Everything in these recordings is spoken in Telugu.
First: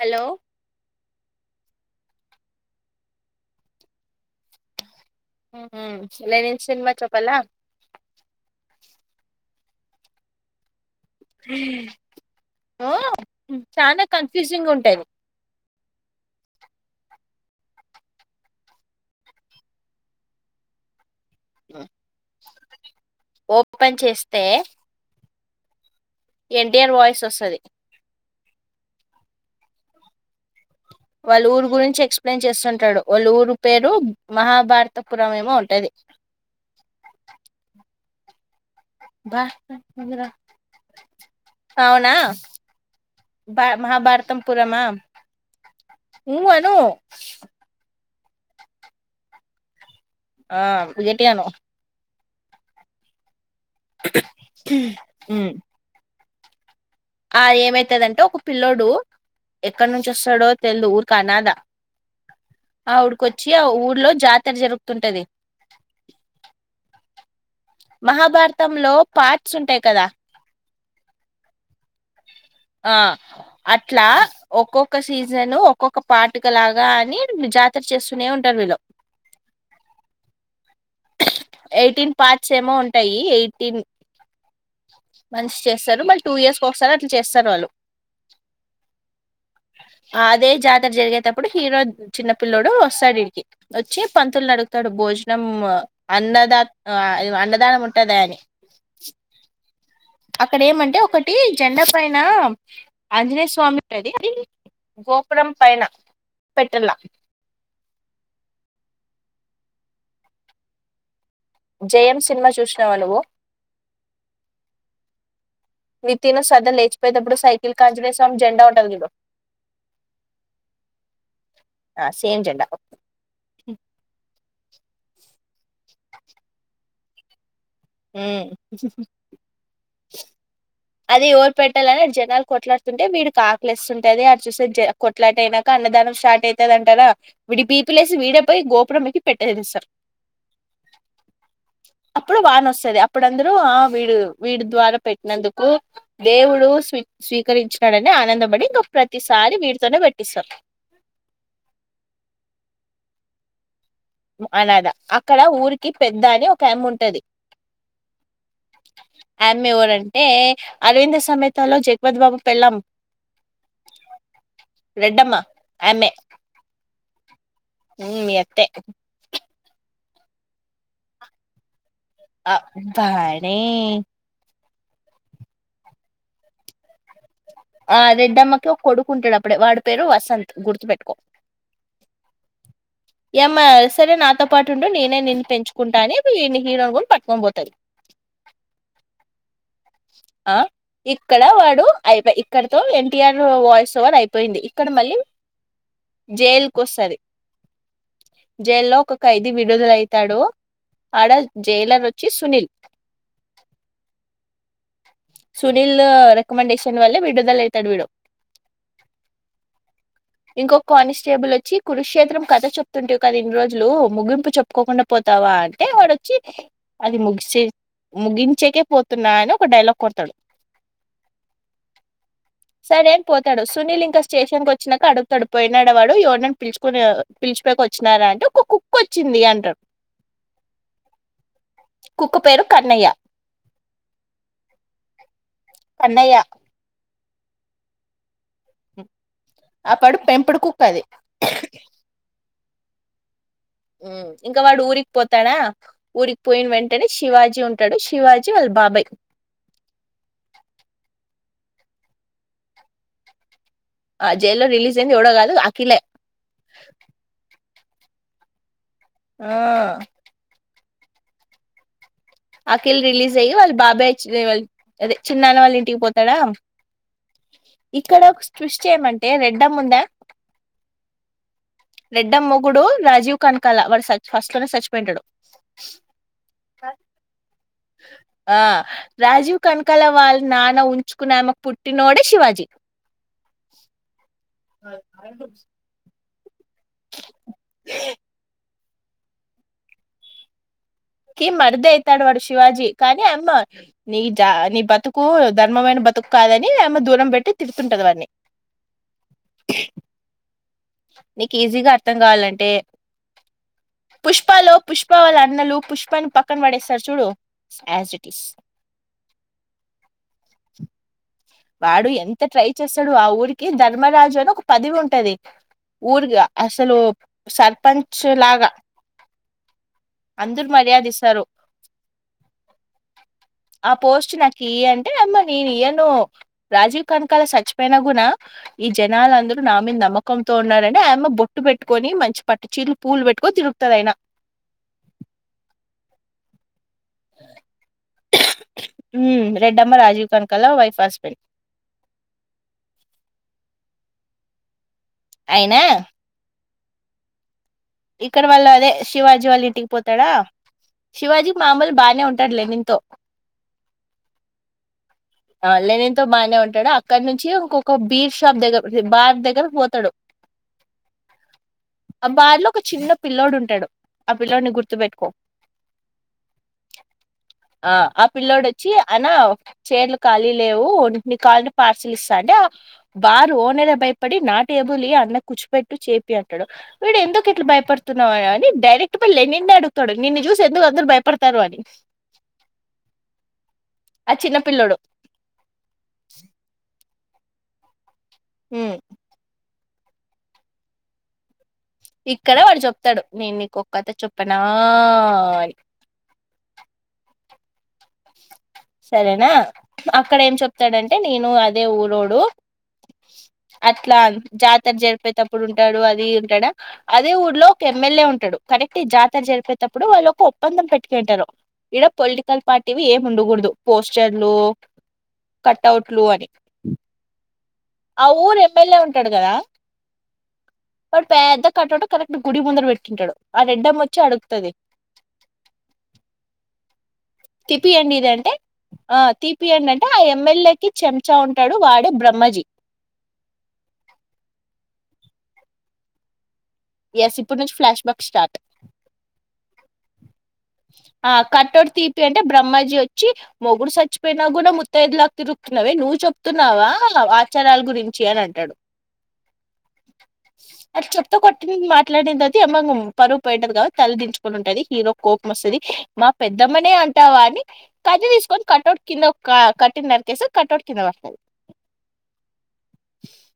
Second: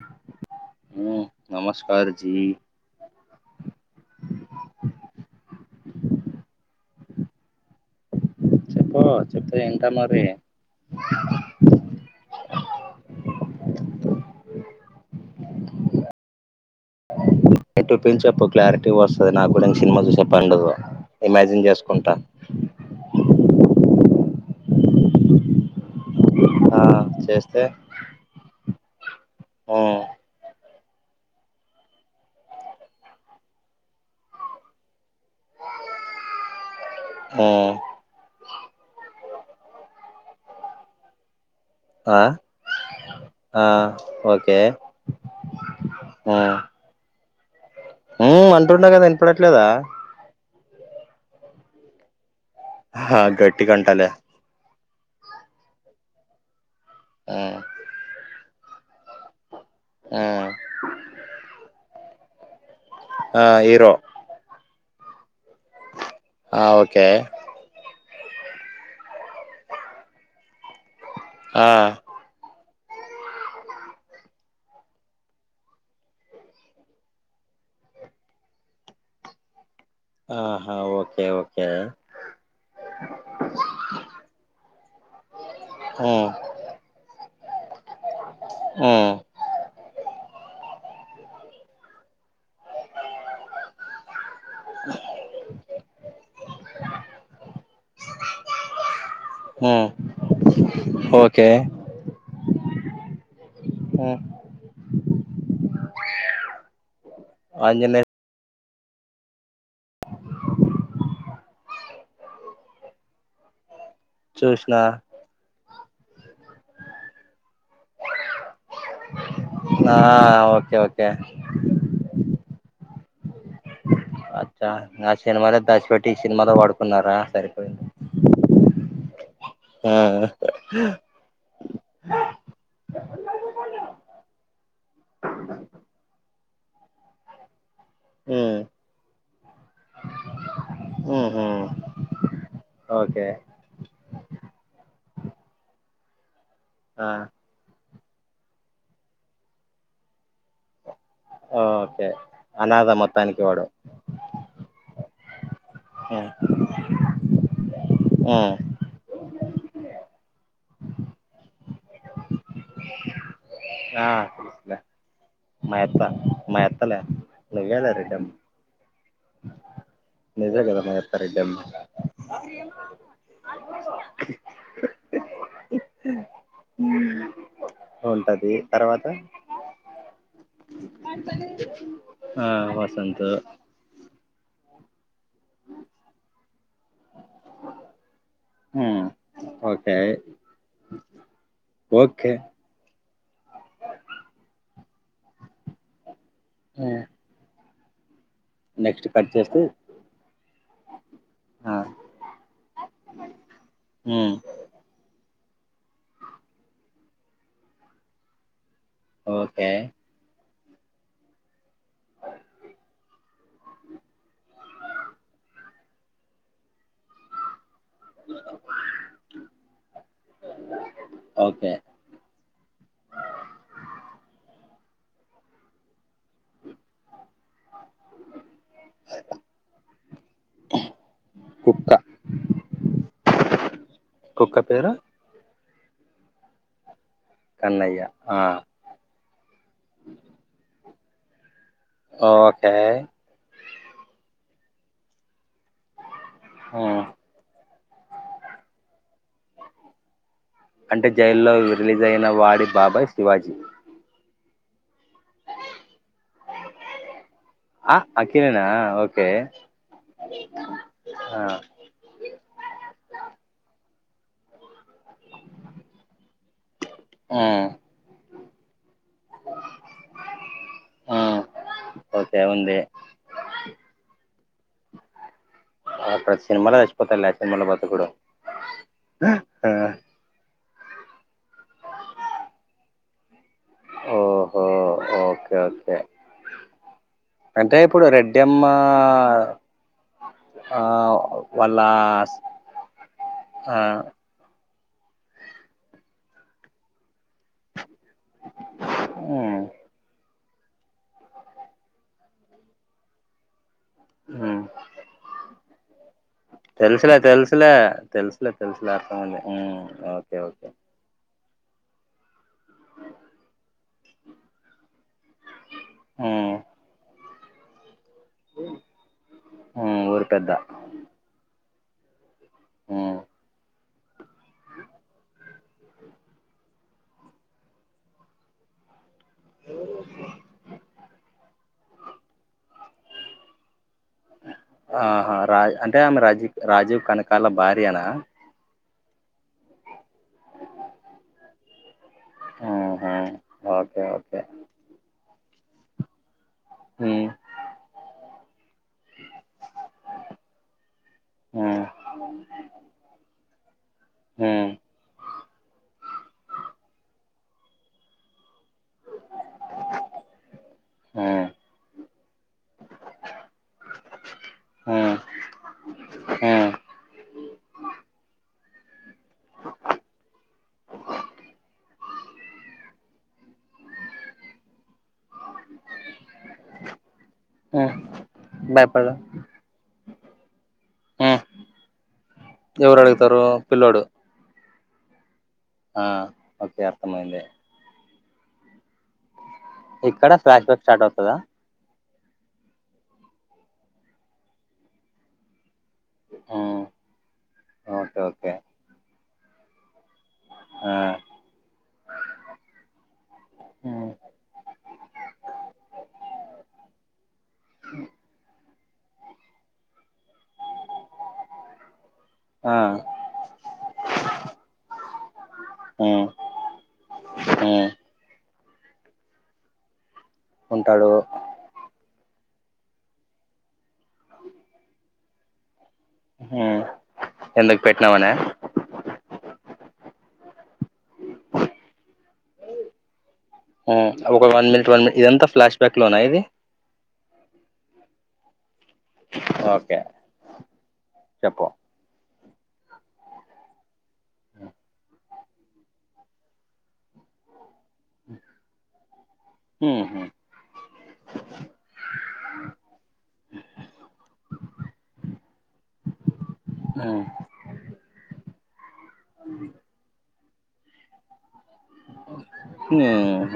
హలో మ్మ్ నమస్కార్ జీ మ్మ్ లెనిన్ సినిమా చెప్పల్లా చెప్పల్ల చెప్తే ఎంత మరి ఓ చాలా కన్ఫ్యూజింగ్గా ఉంటాది ఎట్ల పిన్ చెప్పు క్లారిటీ వస్తది నాకు కూడా ఇంక సినిమా చూసే పనుండదు ఇమాజిన్ చేసుకుంటా ఓపెన్ చేస్తే ఎన్ ఆ టీ ఆర్ వాయిస్ వస్తది చేస్తే మ్మ్ వాళ్ళ ఊరు గురించి ఎక్స్ప్లెయిన్ చేస్తుంటాడు వాళ్ళ ఊరు పేరు మహాభారతపురం ఏమో ఉంటది ఆ వస్తుంది ముందు రోజు అవునా ఆ ఆ బా మహాభారత ఓకే పురమా ఉ అను ఉ అంటున్నా కదా వినపడట్లేదా ఆ ఏంటి అను ఆ గట్టి అంటాలే ఉ ఆ మ్మ్ ఏమైతదంటే ఒక పిల్ల్లోడు ఎక్కడ నుంచి వస్తాడో మ్మ్ తెలవదు ఒక అనాథ ఆ ఊరికి వచ్చి ఆ ఊర్లో జాతర జరుగుతుంటది ఆ ఓకే మహాభారతంలో పార్ట్స్ ఉంటాయి కదా ఆ ఆ అట్లా ఒక్కొక్క సీజన్ ఒక్కొక్క పాటుక లాగా అని జాతర చేస్తూనే ఉంటారు వీళ్ళు ఆహా ఓకే ఓకే ఎయిటీన్ పార్ట్స్ ఏమో ఉంటాయి ఎయిటీన్ మంచి చేస్తారు బట్ మ్మ్ టూ ఇయర్స్ ఒకసారి అట్లా చేస్తారు వాళ్ళు ఉ అదే జాతర జరిగేటప్పుడు హీరో చిన్న పల్ల్లోడు వస్తాడు ఇడికి వచ్చి పంతులు ఆడుగుతాడు భోజనం అన్నదా ఆ అన్నదానము ఉంటదా అని ఉ అక్కడ ఏమంటే ఒకటి జెండ పైన ఆంజనేయ స్వామి అది మ్మ్ గోకురం పైన పెట్టలా ఆంజనేయ జయం సినిమా చూసినావా నువ్వు చూసిన నితిన్ సదా లేచిపోయేటప్పుడు సైకిల్ కి ఆంజనేయ స్వామి జెండా ఉంటంది చూడు ఆ ఓకే ఓకే ఆ సేమ్ జెండా అచ్చ ఆ సినిమాలో దాసి పెట్టి ఈ సినిమాలో వాడుకున్నారా సరిపోఇదీ ఉమ్ ఆ అదే ఓరు పెట్టాలని జనాలు కొట్లాడుకుంటే వీడికి ఆకలిస్తుంటే అది అ చూసే అట్లా అయినాక అన్నదానం స్టార్ట్ అవుతుంది అంటారా వీడికి బీపీ లేస్తే వీడే పోయి గోపురంకి పెట్టేది వస్తాడు ఉ హు అప్పుడు వన వస్తాంది అప్పుడు అందరూ ఆ వీడు వీడి ద్వారా పెట్టినందుకు దేవుడు స్వ ఆ స్వీకరించు డనే ఆనందపడి ఇంక ప్రతిసారి వీటితోనే పెట్టిస్తారు ఓకే అనాథ మొత్తానికి వాడు అనాథ అక్కడ ఊరికి పెద్ద ఉమ్ అని ఒక ఆమె ఉంటది ఉమ్ ఆమె ఎవరంటే అరవింద్ సమేతలో జగపతి బాబు పెళ్ళం ఆ రెడ్డమ్మ మా అత్త ఆమె మా అత్తలా లేగాలే రెడ్డమ్మ మీ అత్తే నిజం గదా మా అత్త రెడ్డమ్మ ఆ బానే ఆ ఉంటది రెడ్డమ్మకి ఒక తర్వాత కొడుకు ఉంటాడప్పుడే వాడి పేరు వసంత్ గుర్తుపెట్టుకో ఆ వసంతు యేమ్మ సరే నాతో పాటు ఉంటే నేనే నిన్ను పెంచుకుంటా అని వీన్ని హీరోను కూడా పట్టుకొని పోతది ఆ ఓకే ఆ ఇక్కడ వాడు ఓకే అయిపాయ్ ఇక్కడితో ఎన్టీఆర్ వాయిస్ ఓవర్ అయిపోయింది ఇక్కడ మళ్ళీ జైలుకు వస్తది జైల్లో నెక్స్ట్ ఒక కట్ ఖైదీ చేస్తే విడుదల అయితాడు ఆడ ఆ జైలర్ వచ్చి సునీల్ ఆ సునీల్ రెకమండేషన్ వల్ల విడుదల అయితాడు వీడు ఓకే ఇంకొక కానిస్టేబుల్ వచ్చి కురుక్షేత్రం కథ చెప్తుంటివి కదా ఇన్ని రోజులు ముగింపు చెప్పుకోకుండా పోతావా అంటే వాడొచ్చి అది ముగిసే ముగించేకే పోతా తున్నా అని ఒక డైలాగ్ కొడతడు ఓకే సరే అని పోతాడు సునీల్ ఇంకా స్టేషన్ కు వచ్చినాక అడుగుతాడు పోయినాడ వాడు యెవని పిలుచుకుని పిలిచికొని వచ్చినారా అంటే ఒక కుక్క వచ్చింది అంటడు కుక్క కుక్కుపేరు కన్నయ్య కుక్క పేరూ కన్నయ్య కన్నయ్య ఆ ఆ పడు పెంపుడు కుక్క అది ఓకే ఉమ్ ఇంకా వాడు ఊరికి పోతాడా ఊరికి పోయిన మ్ వెంటనే శివాజీ ఉంటాడు శివాజీ వాళ్ళ బాబాయ్ అంటే జైల్లో రిలీజ్ అయిన వాడి బాబాయ్ శివాజీ ఆ జైల్లో రిలీజ్ అయింది ఎవడో గాదు అఖిలే ఆ అఖిలేనా ఓకే ఆ హేవీ గవా ఆ అఖిల్ రిలీజ్ అయ్యి వాళ్ళు బాబాయ్ అదే చిన్నాన్న వాళ్ళ ఇంటికి పోతాడా ఉమ్ ఇక్కడ ఒక ట్విస్ట్ ఏమంటే రెడ్డమ్మ ఉందా మ్ ఓకే రెడ్డమ్మ ఉంది మొగుడు రాజీవ్ కనకాల వాడు ఫస్ట్ లోనే సచ్చిపోయి ఉంటడు ఆ ప్రతి సినిమాలో సచ్చిపోతాడు లే అ సినిమా బ ఆ రాజీవ్ కనకాల వాళ్ళ నాన్న ఉంచుకున్నామెకు పుట్టినోడే శివాజీ ఓహో [unintelligible] ఓకే ఓకే అంటే ఇప్పుడు రెడ్డమ్మ ఆ కి వాళ్ళ మరిది అయితాడు వాడు శివాజీ కానీ అమ్మ ఆ నీ జా నీ బతుకు కు ధర్మమైన బతుకు కాదని ఆమే దూరం పెట్టి తిడుతుంటది వాన్ని మ్ నీకు ఈజీగా అర్థం కావాలంటే మ్ పుష్పాలో పుష్పవాళ్ళ అన్నలు పుష్పాని పక్క తెలుసులే తెలుసులే తెలుసులే తెలుసులే అర్థం మైన్నది మ్ ఓకే ఓకే వాడు ఎంత ట్రై చేస్తాడు ఆ ఊరికి ధర్మరాజు అని ఒక పదవి ఉంటది ఊరిగా మ్ అసలు సర్పంచ్ లాగా మ్ ఊరి పెద్ద అందరు మర్యాద ఇస్తారు హ్మ్. ఆ పోస్ట్ నాకు ఇయ్ అంటే అమ్మ నేను ఇయ్యను రాజీవ్ కనకాల సచ్చిపోన గుణ ఈ జనలంనదరు నా మీద నమ్మకంతో ఉన్నారని ఆయమ్మ బొట్టు పెట్టుకొని మంచి పట్టు చీర్ పూలు పెట్టుకో తిరుగుతది అయినా ఆహా రా అంటే ఆమె రాజీవ్ రాజీవ్ కనకాళ్ళ భార్యన రెడ్ అమ్మ రాజీవ్ కనకాల వైఫ్ హస్బెండ్ ఉహు అయినా మ్ ఇక్కడ వాళ్ళు అదే శివాజీ వాళ్ళ ఇంటికి పోతాడా శివాజీ హ్మ్. మామలు బాగనే ఉంటాడులే లెనిన్ తో ఉ ఆలెనితో బానే ఉంటాడు అక్కడ నుంచి ఒక్కొక బీర్ షాప్ దగ్గర బార్ దగ్గరకి పోతడు హ్మ్. ఆ బార్ లో ఒక చిన్న పిల్ల్లోడు ఉంటడు ఆ పిల్ల్లోడిని గుర్తుపెట్టుకో అ ఆ ఆ పిల్లోడు వచ్చి అనా చేర్లు కాళీ లేవు నీకు కావాలంటే పార్సల్ ఇస్తా అంటే అ బార్ ఓనరే భయపడి నా టేబుల్ ఇయ్ అన్న కూర్చిపెట్టు చేపి అంటడు వీడు ఎందుకు ఇట్లా హ్మ్. భయపడుతున్నావా అయ్జ్ భయపడదు. డైరెక్ట్ పోయి లేనిన్నే అడుగుతడు నిన్ను చూసి ఎందుకు అందరు భయపడతారు అని ఎవరు అడుగుతారు పిల్లోడు ఆ చిన్నపిల్లోడు ఆ! ఓకే. అర్థమైంది ఉ ఇక్కడ ఫ్లాష్ బ్యాక్ స్టార్ట్ అవుతదా ఇక్కడ వాడు చెప్తాడు నేను నీకు ఒక్క కథ చెప్పనా అని హ్మ్. ఓకే. ఓకే. సరేనా అక్కడ ఏం ఆ! చెప్తాడంటే నేను అదే ఊరోడు హ్మ్. అట్లా జాతర జరిపెటప్పుడు ఉంటాడు అది ఉంటాడా అదే ఊళ్లో ఒక ఎమ్మెల్యే ఉంటడు కరెక్ట్ ఈ జాతర జరిపేటప్పుడు వాళ్ళు ఒక ఒప్పందం పెట్టుకుని ఉంటరు ఇడా పొలిటికల్ ఆ! పార్టీవి ఏమి ఉండగూడదు పోస్టర్లు కటౌట్లు అని ఉ ఆ ఊరు ఎమ్మెల్యే ఉంటడు గదా ఉంటాడు. వాడు పెద్ద కటౌట్ కరెక్ట్ గుడి ముందర పెట్టింటాడు ఆ రెడ్డమ్ వచ్చి అడుగుతది హ్మ్. ఎందుకు తిపియండి పెట్టినామనా? ఇదంటే ఆ తీపియండి అంటే ఆ ఎమ్మెల్యేకి చెంచా ఉంటడు వాడే బ్రహ్మజీ ఆ ఒక వన్ మినిట్ వన్ మినిట్ ఇదంతా ఫ్లాష్ బ్యాక్ లో నా ఇది ఎస్ ఇప్పుడు నుంచి ఫ్లాష్ బ్యాక్ స్టార్ట్ ఓకే ఆ చెప్పు. కటౌట్ తీపి అంటే బ్రహ్మజీ వచ్చి మొగుడు సచ్చిపోయిన కూడా ముత్తైదుల తిరుగుతున్నావె నువ్ చెప్తున్నావా వి చరాల గురించి అని అంటాడు ఆ అది చెప్తో కొట్టింది మాట్లాడింది అది మ పరువు పోయింటాది కదా తలదించుకుని ఉంటుంది హీరో కోపం మోస్తది మా పెద్దమ్మనే హ్మ్. అంటావా అని కత్తి తీసుకొని కటౌట్ కింద కట్టినరకేసి కటౌట్ కింద పడతాది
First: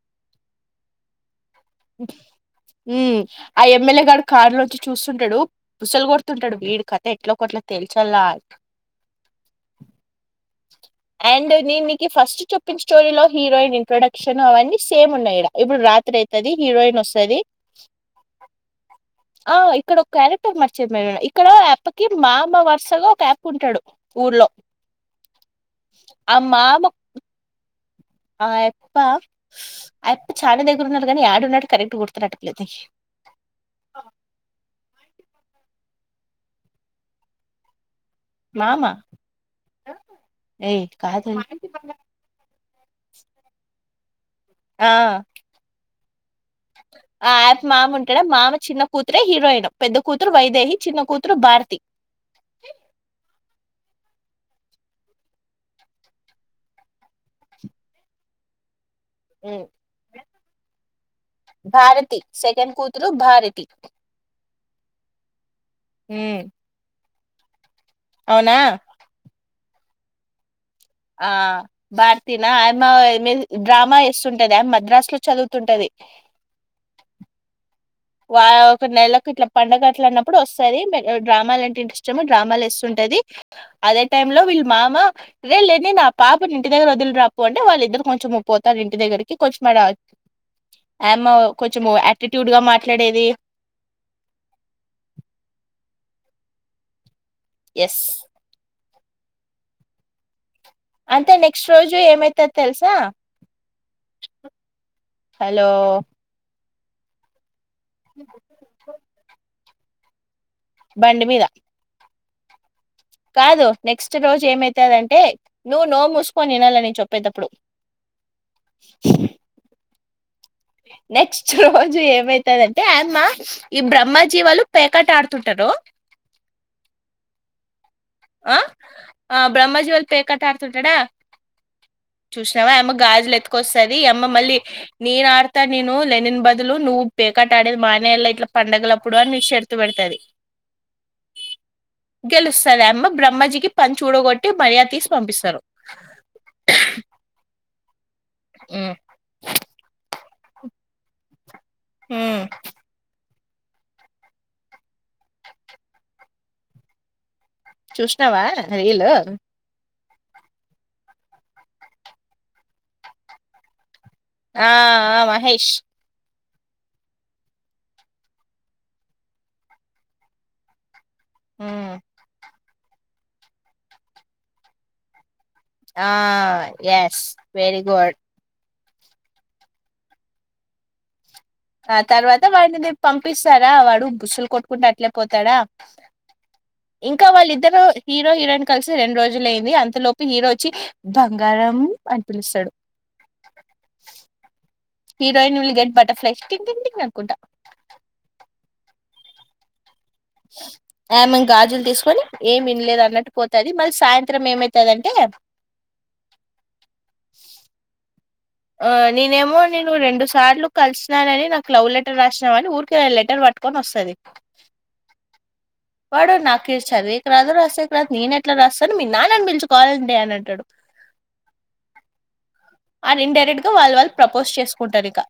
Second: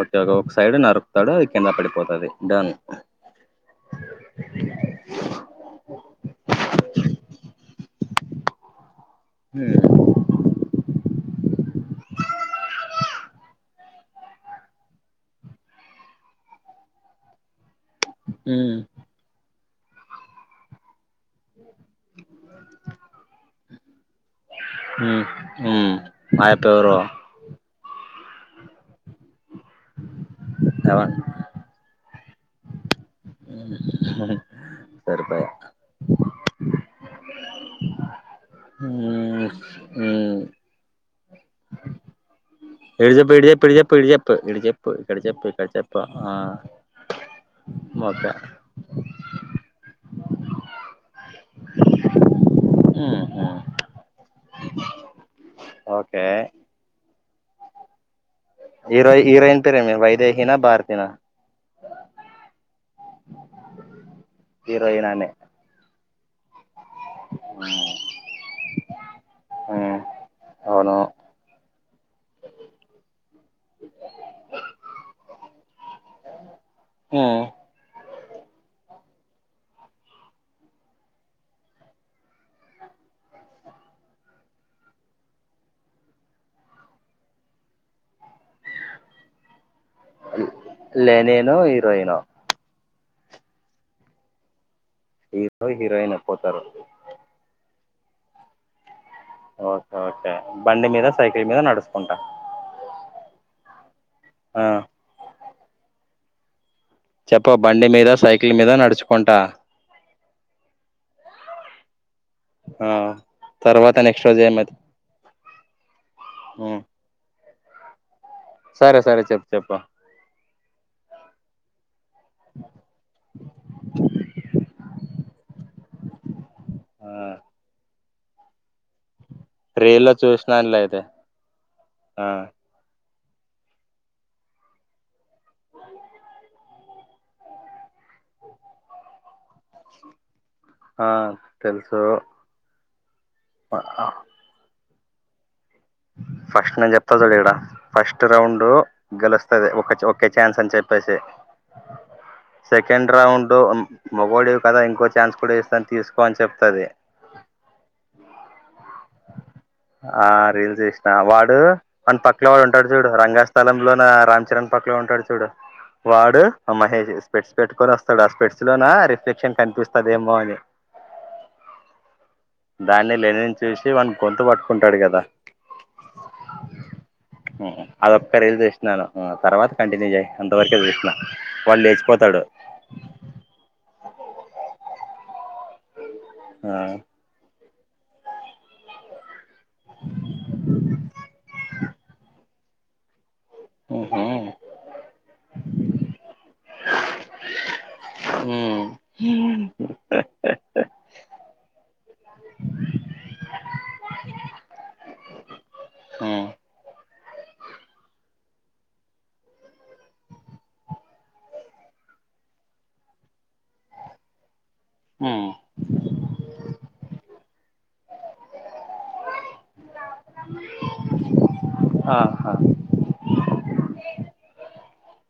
ఓకే ఒక సైడ్ నరుకుతాడు అది కింద పడిపోతాది డన్ ఆ ఎమ్మెల్యే గాడు కార్లోంచి చూస్తుంటాడు బుసలు కొడుతుంటాడు వీడి కథ ఎట్లా గట్ల తేల్చల హా అండ్ నేను నీకి ఫస్ట్ చూప్పిన స్టోరీలో హీరోయిన్ ఇంట్రొడక్షన్ అవన్నీ సేమ్ ఉన్నాయి ఇడ ఇప్పుడు రాత్రి అయితే తాది హరోయిన్ వస్తది అ ఆ ఇక్కడ ఒక క్యారెక్టర్ మర్చిపోయను ఇక్కడ అయ్యప్పకి మామా వరుసగా ఒక అయ్యప ఉంటాడు ఊర్లో మ్మ్ మ్మ్ ఆ మామ ఆయప్పేవరో ఆ అయప్ప అయప్ప చాలా దగ్గర ఎవ ఉన్నారు కాని యాడున్నాడు కరెక్ట్ గుర్తు రావట్లేదు నాకి సరిపాయ మామా ఉమ్ ఉమ్ [inaudible] ఏ కాదే ఇడు చెప్పు ఇడ చెప్ప ఇడ చెప్పు ఇడి చెప్పు ఆ ఇక్కడ చెప్పు ఇక్కడ చెప్పు ఇక్కడ చెప్పు ఆ ఆ అయ్యప్ప మామ ఉంటాడా ఓకే మామ చిన్న కూతురే హీరోయిన్ పెద్ద కూతురు వైదేహి చిన్న కూతురు భారతి ఉహు ఓకే హీరో హీరోయిన్ ఉమ్, పేరేమి వైదేహీనా భారతీ నా భారతి సెకెండ్ కూతురు భారతి హీరోయినానే మ్ ఆ అవునా అవును ఆ భారతీ నా ఆయమ్మ డ్రామా ఏస్తుంటది ఆమె మద్రాసు లో చదువుతుంటది హమ్ వా ఒక నెలకు ఇట్లా పండుగ అట్లు అన్నప్పుడు వస్తది డ్రామాల అంటే ఇంటెస్ ఏమో డ్రామాలు ఏస్తుంటది అదే టైమ్ లో వీళ్ళు మామ రే లేని నా పాప ఇంటి దగ్గర వదిలి రాపో అంటే వాళ్ళ ఇద్దరు కొంచం పోతారు ఇంటి దగ్గరికి కొంచె మాడ ఆయమ్మ లెనిను కొంచెం హీరోయిను యాటిట్యూడ్ గా మాట్లాడేది హీరో హీరోయిన్ అయిపోతారు ఎస్ ఓకే ఓకే బండి మీద అంటే సైకిల్ మీద నెక్స్ట్ రోజు నడుచుకుంటా ఏమైతది తెలుసా ఆ హలో చెప్ప బండి మీద సైకిల్ మీద నడుచుకుంటా బండి మీద ఆ కాదు నెక్స్ట్ రోజు ఏమైతదంటే నువ్వు నోరు మూసుకొని వినాలని చెప్పేటప్పుడు సరే సరే చెప్పు చెప్పు నెక్స్ట్ రోజు ఏమైతందంటే ఆయమ్మా ఈ బ్రహ్మ జీవాలు పేకట ఆడుతుంటారు. ఆ ఆ ఆ బ్రహ్మజీ వాళు రీల్లో పేక చూసినానులే అట్టాడుతుంటాడా అయితే ఆ చూస్ తేవా ఆయమ్మా గాజులు ఎత్తుకొసది ఈ అమ్మ మళ్ళీ నేను ఆడతా నేను లెనిన్ బదులు నువ్వు పేక ఆట ఆడేది మానేలా ఇట్లా పండగలప్పుడు అని నీ శరత్తు పెడతది. ఆ తెలుసు తెలుస్తది. ఆయమ్మా బ్రహ్మజీకి పంచ్ ఊడగొట్టి మర్యా తీసి పంపిస్తారు. ఫస్ట్ నేను జేప్తా చూడు ఇడా ఫస్ట్ రౌండు. మ్ గెలుస్తుది ఒక ఒకే ఛాన్స్ అని చెప్పేసి మ్ సెకండ్ రౌండ్ మగోడవి కదా ఇంకో ఛాన్స్ కూడా ఇస్తా తీసుకో అని చెప్తది. చూషనవా రీలు ఆ రీల్స్ జేశనా వాడు అని పక్కల వాడు ఉంటాడు చూడు రంగా స్థలంలో రామ్ ఆ చరణ్ పక్కలో ఆ ఉంటాడు చూడు మహేష్ వాడు ఆ మహేష్ స్పెడ్స్ పెట్టుకొని వస్తాడు ఆ స్పెట్స్ లోన రిఫ్లెక్షన్ కనిపిస్తదేమో అని హుమ్మ్ దాన్ని లేనీన్ చూసి వాని గొంతు వట్టుకుంటాడు కదా ఆ ఎస్ వేరి గుడ్ ఒకక్క రీల్ జేషినా తర్వాత కంటిన్యూ జేశనా యి అంతవరకే జూషనా. ఆ తర్వాత వాడిని నీన్ పంపిస్తారా వాడు బుస్సులు కొట్టుకుంటూ అట్లే పోతాడా. ఆ ఇంకా వాళ్ళిద్దరు హీరో హీరోయిన్ కలిసి రెండు రోజులు ఏవీ అంతలో లోపు హీరో వచ్చి బంగారం అని పిలుస్తాడు. ఉహుహ్ heroine will get butterfly టింగ్ టింగ్ అనుకుంటా. ఉహ్ ఆమె గాజులు తీసుకొని ఏమి ఇనలేదు అన్నట్టు పోతది మళ్ళీ సాయంత్రం ఏమైతది అంటే ఉహ్ ఓహ్ నేనేమో నేను రెండు సార్లు కలిసినని నాకు లవ్ లెటర్ రాసినా అని ఊరికే లెటర్ వాట్ కామ్ వసది. ఉహ్ వాడు నాకి చదీవెకి రాదు రాసేకి రాదు నేన ఎట్లా రాసన్ మీ నాన్న బిల్చుకోవాలండి అంటాడు. ఆ అల్ ఇన్డైరెక్ట్ గా వాళ్ళ వాళ్ళ ప్రపోజ్ చేసుకుంటారు ఇకా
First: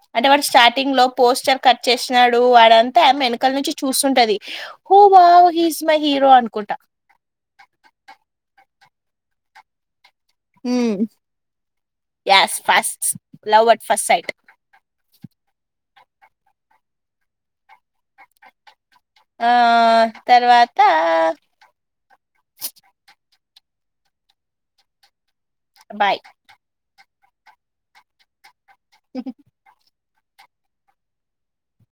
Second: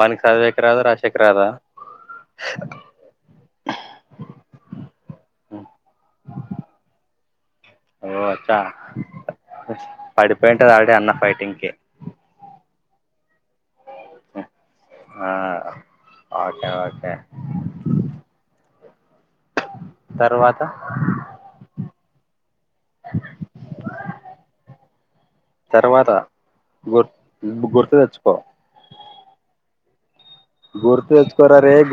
వానికి అంటే వాడు చదివేకి రాదా స్టార్టింగ్ లో రాసేకి రాదా పోస్టర్ కట్ చేసినాడు వాడన్ టమ్ వెనకాల నుంచి చూస్తుంటది హోబావ్ హీ ఇజ్ మై హీరో అనుకుంటా ఓ వచ్చా పడిపోయింటది ఆల్రెడీ అన్న ఫైటింగ్ కి yes first loved first sight ఆ ఓకే ఒకే ఆ తర్వాత తర్వాత బాయ్ గుర్ గుర్తు తెచ్చుకో హ్ గుర్తు తేచ్చకోరరే